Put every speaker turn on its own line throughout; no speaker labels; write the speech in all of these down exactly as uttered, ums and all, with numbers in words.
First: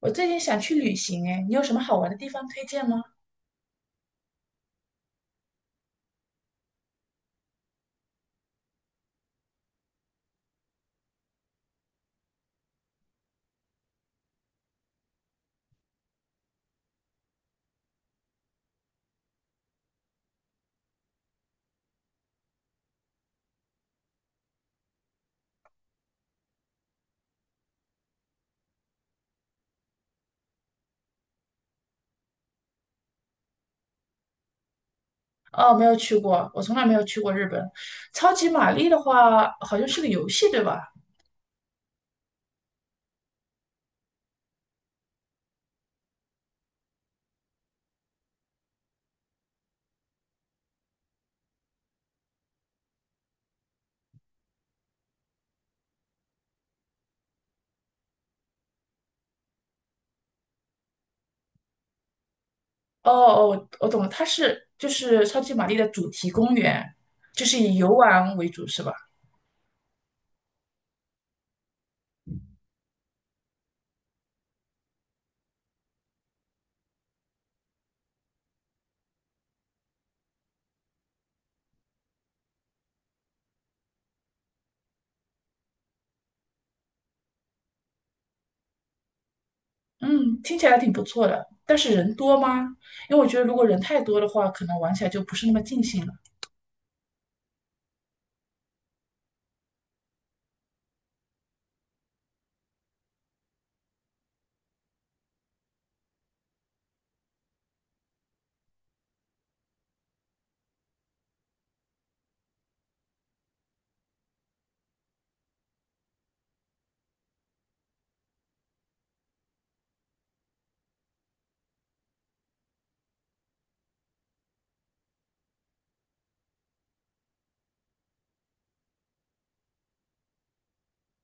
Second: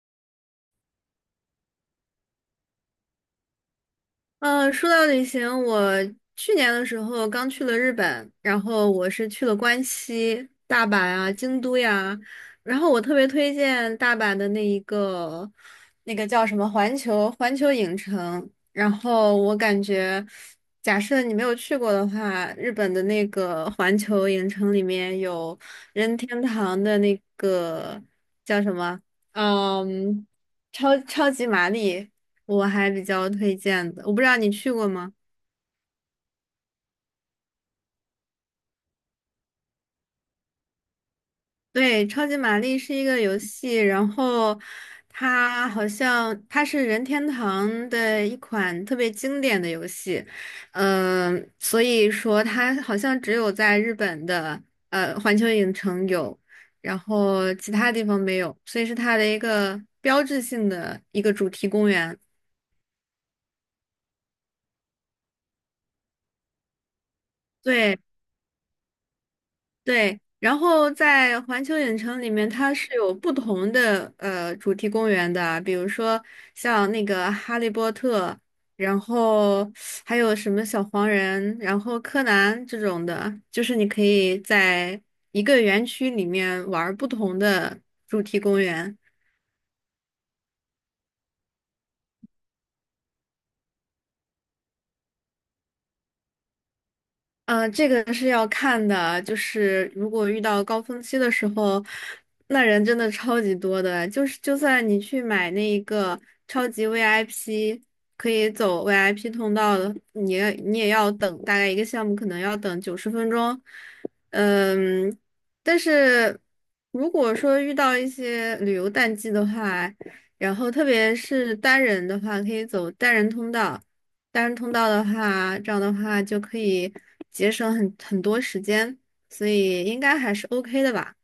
我最近想去旅行，哎，你有什么好玩的地方推荐吗？
嗯，说到旅行，我去年的时候刚去了日本，然后我是去了关西、大阪啊、京都呀，然后我特别推荐大阪的那一个，那个叫什么环球环球影城，然后我感觉，假设你没有去过的话，日本的那个环球影城里面有任天堂的那个叫什么，嗯，超超级玛丽。我还比较推荐的，我不知道你去过吗？
哦，没有去过，我从来没有去过日本。超级玛丽的话，好像是个游戏，对吧？
对，超级玛丽是一个游戏，然后它好像它是任天堂的一款特别经典的游戏，嗯、所以说它好像只有在日本的呃环球影城有，然后其他地方没有，所以是它的一个标志性的一个主题公园。
哦哦，我懂了，它是就是超级玛丽的主题公园，就是以游
对，
玩为主，是吧？
对，然后在环球影城里面，它是有不同的呃主题公园的，比如说像那个《哈利波特》，然后还有什么小黄人，然后柯南这种的，就是你可以在一个园区里面玩儿不同的主题公园。
嗯，听起来挺不错的，但是人多吗？因为我觉得如果人太多的话，可能玩起来就不是那么尽兴了。
啊，这个是要看的，就是如果遇到高峰期的时候，那人真的超级多的。就是就算你去买那一个超级 V I P，可以走 V I P 通道的，你也你也要等大概一个项目可能要等九十分钟。嗯，但是如果说遇到一些旅游淡季的话，然后特别是单人的话，可以走单人通道。单人通道的话，这样的话就可以节省很很多时间，所以应该还是 OK 的吧。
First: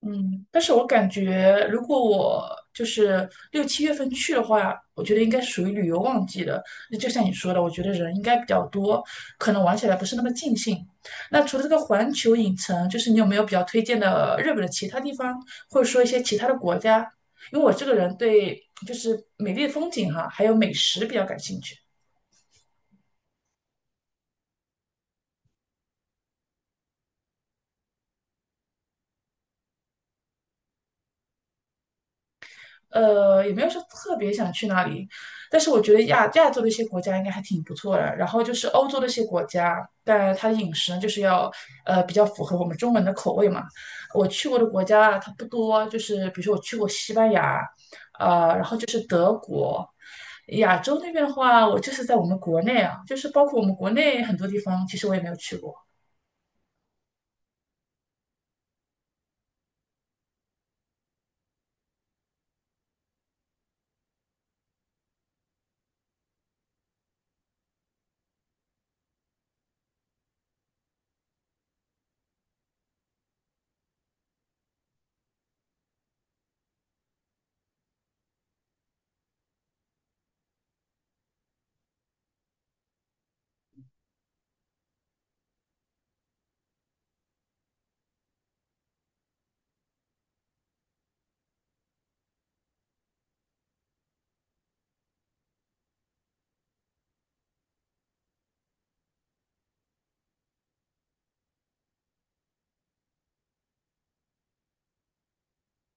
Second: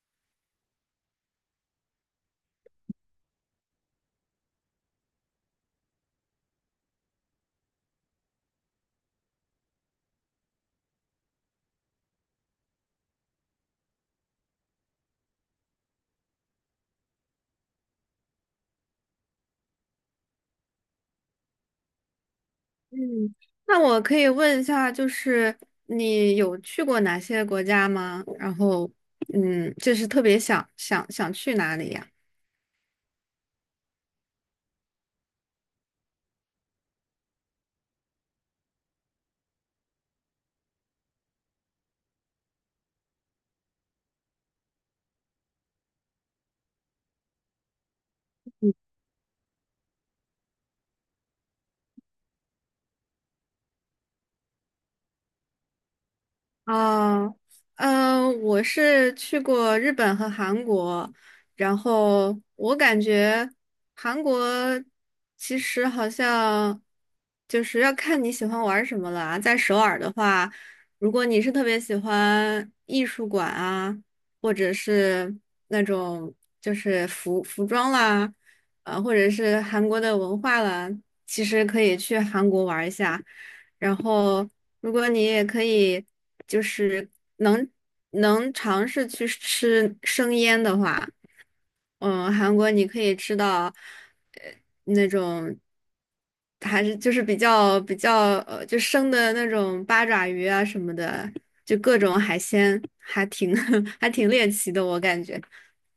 嗯，但是我感觉，如果我就是六七月份去的话，我觉得应该属于旅游旺季的。那就像你说的，我觉得人应该比较多，可能玩起来不是那么尽兴。那除了这个环球影城，就是你有没有比较推荐的日本的其他地方，或者说一些其他的国家？因为我这个人对就是美丽的风景哈、还有美食比较感兴趣。
嗯，那我可以问一下，就是你有去过哪些国家吗？然后，嗯，就是特别想想想去哪里呀？
呃，也没有说特别想去哪里，但是我觉得亚亚洲的一些国家应该还挺不错的。然后就是欧洲的一些国家，但它的饮食呢，就是要呃比较符合我们中国人的口味嘛。我去过的国家啊它不多，就是比如说我去过西班牙，呃，然后就是德国。亚洲那边的话，我就是在我们国内啊，就是包括我们国内很多地方，其实我也没有去过。
啊，嗯，我是去过日本和韩国，然后我感觉韩国其实好像就是要看你喜欢玩什么了啊。在首尔的话，如果你是特别喜欢艺术馆啊，或者是那种就是服服装啦，啊，或者是韩国的文化啦，其实可以去韩国玩一下。然后，如果你也可以，就是能能尝试去吃生腌的话，嗯，韩国你可以吃到，呃，那种还是就是比较比较呃，就生的那种八爪鱼啊什么的，就各种海鲜，还挺 还挺猎奇的，我感觉。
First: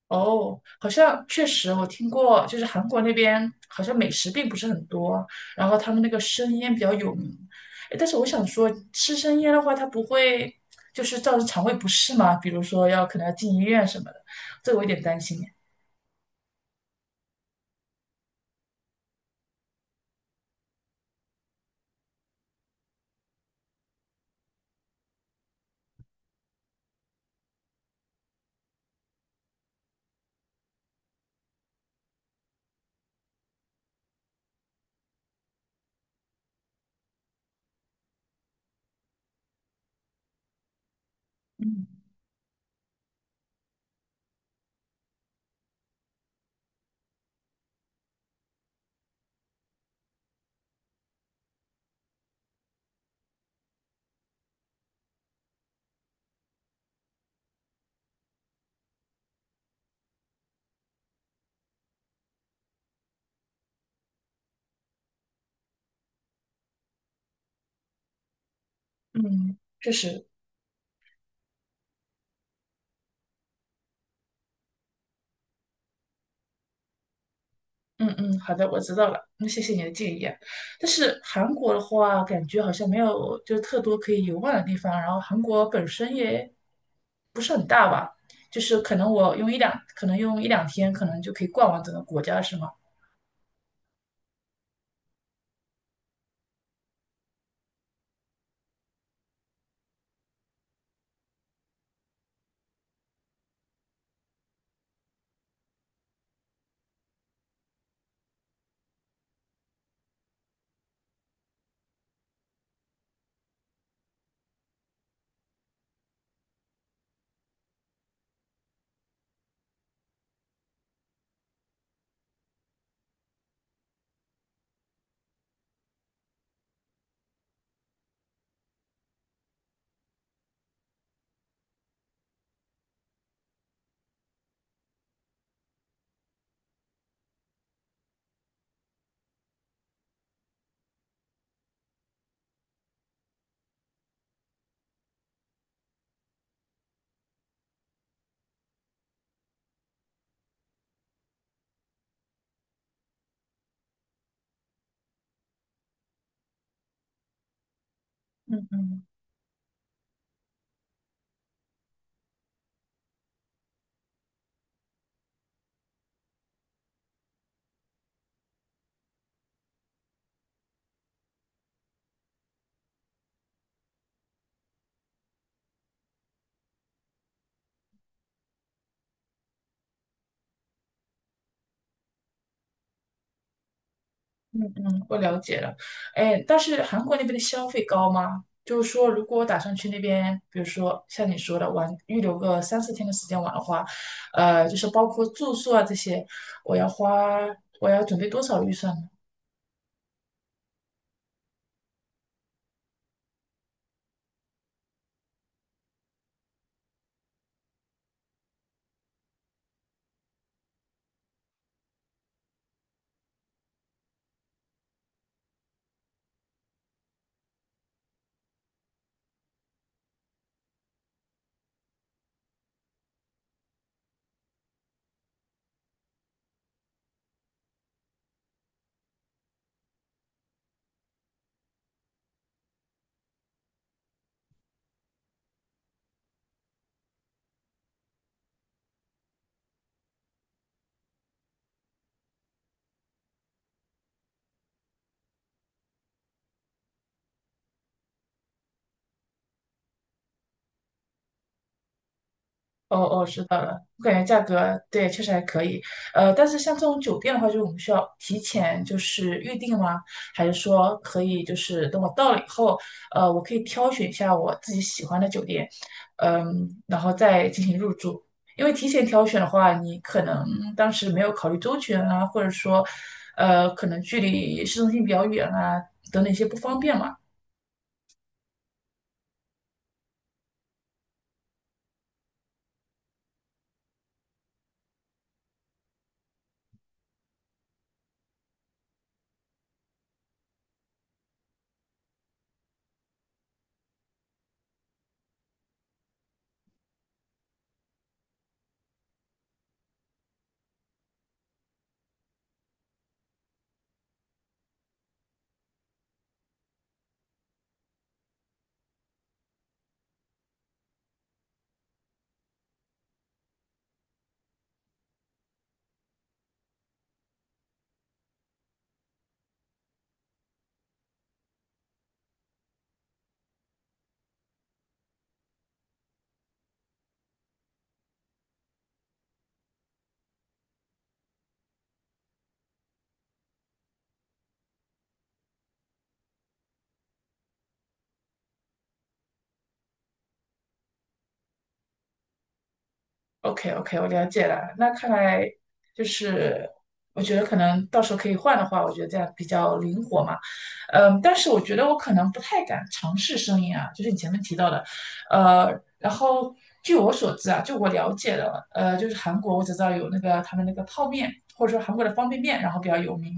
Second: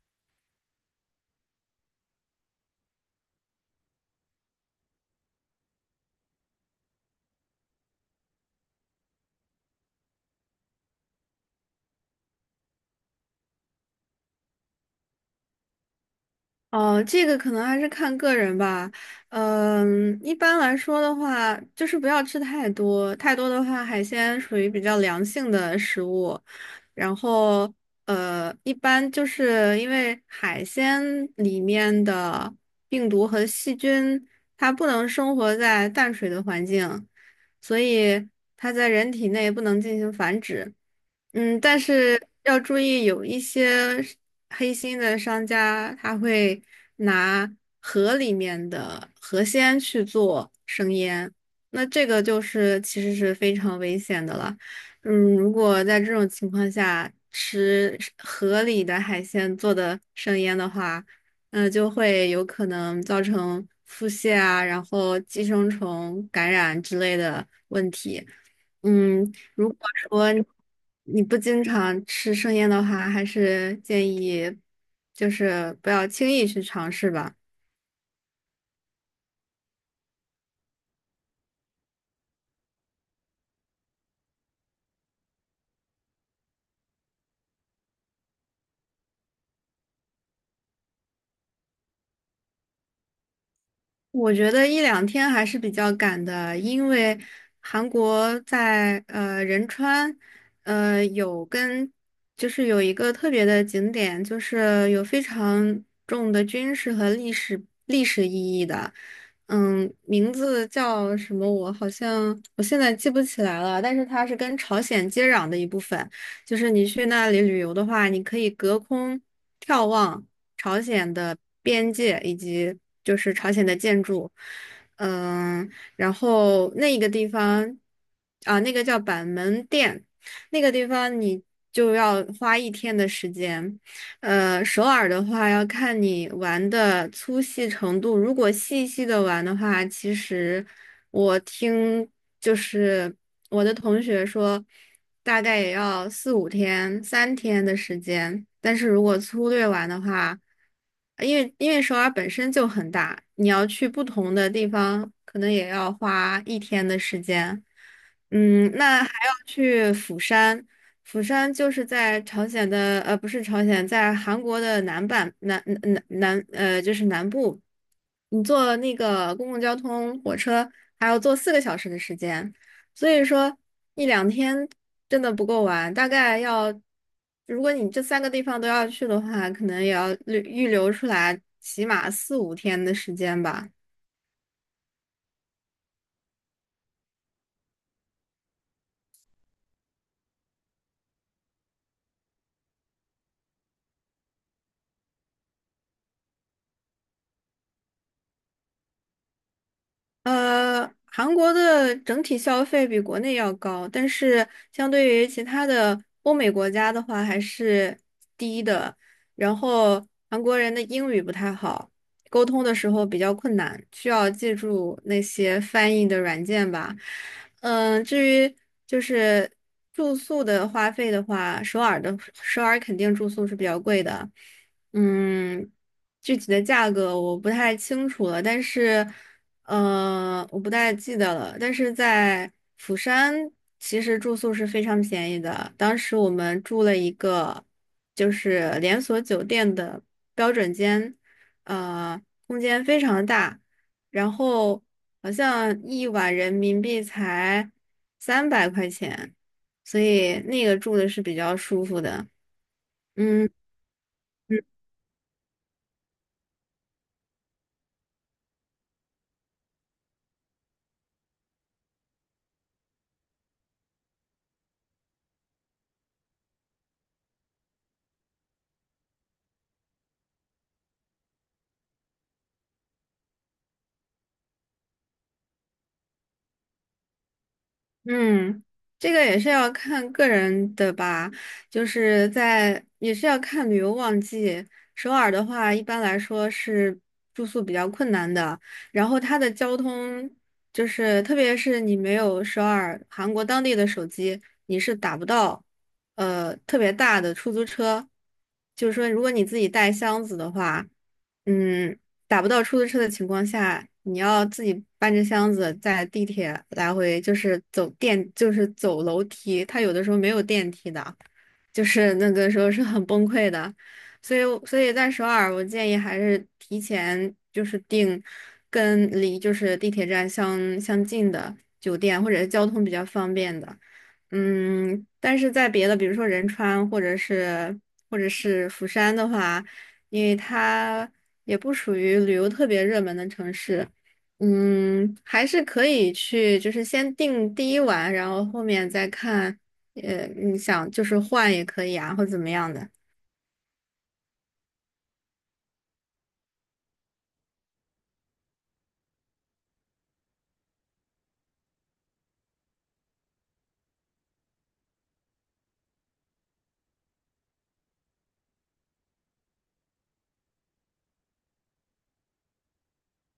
哦，好像确实我听过，就是韩国那边好像美食并不是很多，然后他们那个生腌比较有名。诶但是我想说，吃生腌的话，它不会就是造成肠胃不适吗？比如说要可能要进医院什么的，这个我有点担心耶
哦，这个可能还是看个人吧。嗯，一般来说的话，就是不要吃太多，太多的话，海鲜属于比较凉性的食物。然后，呃，一般就是因为海鲜里面的病毒和细菌，它不能生活在淡水的环境，所以它在人体内不能进行繁殖。嗯，但是要注意，有一些是黑心的商家，他会拿河里面的河鲜去做生腌，那这个就是其实是非常危险的了。嗯，如果在这种情况下吃河里的海鲜做的生腌的话，嗯，就会有可能造成腹泻啊，然后寄生虫感染之类的问题。嗯，
嗯，
如果
确实。
说你你不经常吃生腌的话，还是建议就是不要轻易去尝试吧。
嗯嗯，好的，我知道了。那谢谢你的建议啊。但是韩国的话，感觉好像没有就是特多可以游玩的地方。然后韩国本身也不是很大吧，就是可能我用一两，可能用一两天，可能就可以逛完整个国家，是吗？
我觉得一两天还是比较赶的，因为韩国在呃仁川，呃有跟就是有一个特别的景点，就是有非常重的军事和历史历史意义的，嗯，名字叫什么我好像我现在记不起来了，但是它是跟朝鲜接壤的一部分。就是你去那里旅游的话，你可以隔空眺望朝鲜的边界以及就是朝鲜的建筑，嗯，然后那一个地方啊，那个叫板门店，那个地方你就要花一天的时间，呃，首尔的话要看你玩的粗细程度。如果细细的玩的话，其实我听就是我的同学说，大概也要四五天、三天的时间。但是如果粗略玩的话，因为因为首尔本身就很大，你要去不同的地方，可能也要花一天的时间。嗯，那还要去釜山。釜山就是在朝鲜的，呃，不是朝鲜，在韩国的南半南南南，呃，就是南部。你坐那个公共交通火车，还要坐四个小时的时间，所以说一两天真的不够玩，大概要，如果你这三个地方都要去的话，可能也要预预留出来起码四五天的时间吧。
嗯嗯，我了解了。哎，但是韩国那边的消费高吗？就是说，如果我打算去那边，比如说像你说的玩，预留个三四天的时间玩的话，呃，就是包括住宿啊这些，我要花，我要准备多少预算呢？
呃，韩国的整体消费比国内要高，但是相对于其他的欧美国家的话还是低的。然后韩国人的英语不太好，沟通的时候比较困难，需要借助那些翻译的软件吧。嗯，至于就是住宿的花费的话，首尔的首尔肯定住宿是比较贵的。嗯，具体的价格我不太清楚了，但是。呃，我不太记得了，但是在釜山，其实住宿是非常便宜的。当时我们住了一个就是连锁酒店的标准间，呃，空间非常大，然后好像一晚人民币才三百块钱，所以那个住的是比较舒服的。
哦哦，知
嗯。
道了。我感觉价格对确实还可以，呃，但是像这种酒店的话，就是我们需要提前就是预定吗？还是说可以就是等我到了以后，呃，我可以挑选一下我自己喜欢的酒店，嗯，然后再进行入住。因为提前挑选的话，你可能当时没有考虑周全啊，或者说，呃，可能距离市中心比较远啊，等等一些不方便嘛。
嗯，这个也是要看个人的吧，就是在也是要看旅游旺季。首尔的话，一般来说是住宿比较困难的，然后它的交通就是，特别是你没有首尔韩国当地的手机，你是打不到呃特别大的出租车。就是说，如果你自己带箱子的话，嗯。打不到出租车的情况下，你要自己搬着箱子在地铁来回，就是走电，就是走楼梯。他有的时候没有电梯的，就是那个时候是很崩溃的。所以，所以，在首尔，我建议还是提前就是订跟离就是地铁站相相近的酒店，或者是交通比较方便的。嗯，但是在别的，比如说仁川或者是或者是釜山的话。因为它也不属于旅游特别热门的城市，嗯，还是可以去，就是先定第一晚，然后后面再看，呃，你想就是换也可以啊，或怎么样的。
O K O K，我了解了。那看来就是，我觉得可能到时候可以换的话，我觉得这样比较灵活嘛。嗯，但是我觉得我可能不太敢尝试生音啊，就是你前面提到的。呃，然后据我所知啊，就我了解的，呃，就是韩国我只知道有那个他们那个泡面，或者说韩国的方便面，然后比较有名。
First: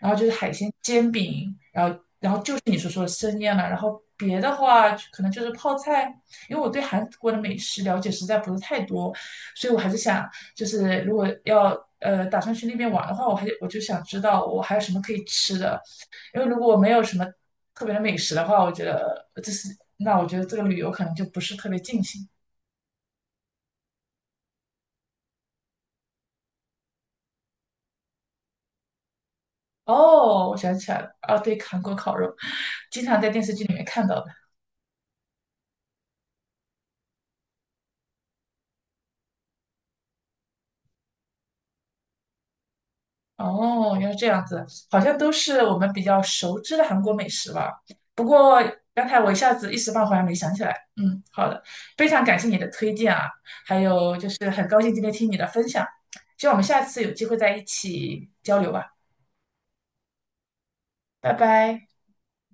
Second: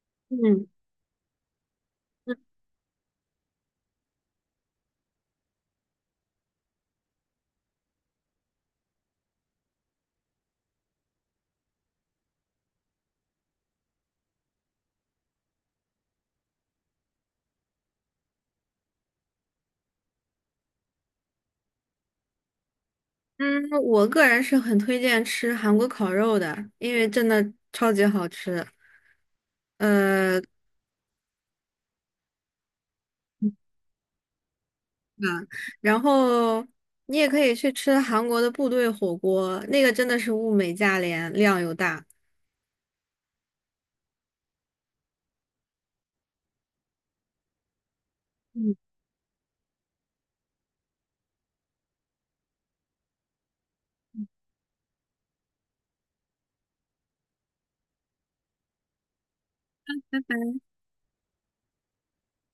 然后就是海
嗯
鲜煎饼，然后然后就是你所说的生腌了。然后别的话可能就是泡菜，因为我对韩国的美食了解实在不是太多。所以我还是想，就是如果要呃打算去那边玩的话，我还我就想知道我还有什么可以吃的，因为如果我没有什么特别的美食的话，我觉得就是那我觉得这个旅游可能就不是特别尽兴。
嗯，我个人是很推荐吃韩国烤肉的，因为真的超级好吃。呃，啊，
哦，我想起来了，啊，对，韩国烤肉，经常在电视剧里面看到的。
然后你也可以去吃韩国的部队火锅，那个真的是物美价廉，量又大。
哦，原来这样子，好像都是我们比较熟知的韩国美食吧。不过
嗯。
刚才我一下子一时半会儿还没想起来。嗯，好的，非常感谢你的推荐啊，还有就是很高兴今天听你的分享，希望我们下次有机会在一起交流吧，拜拜。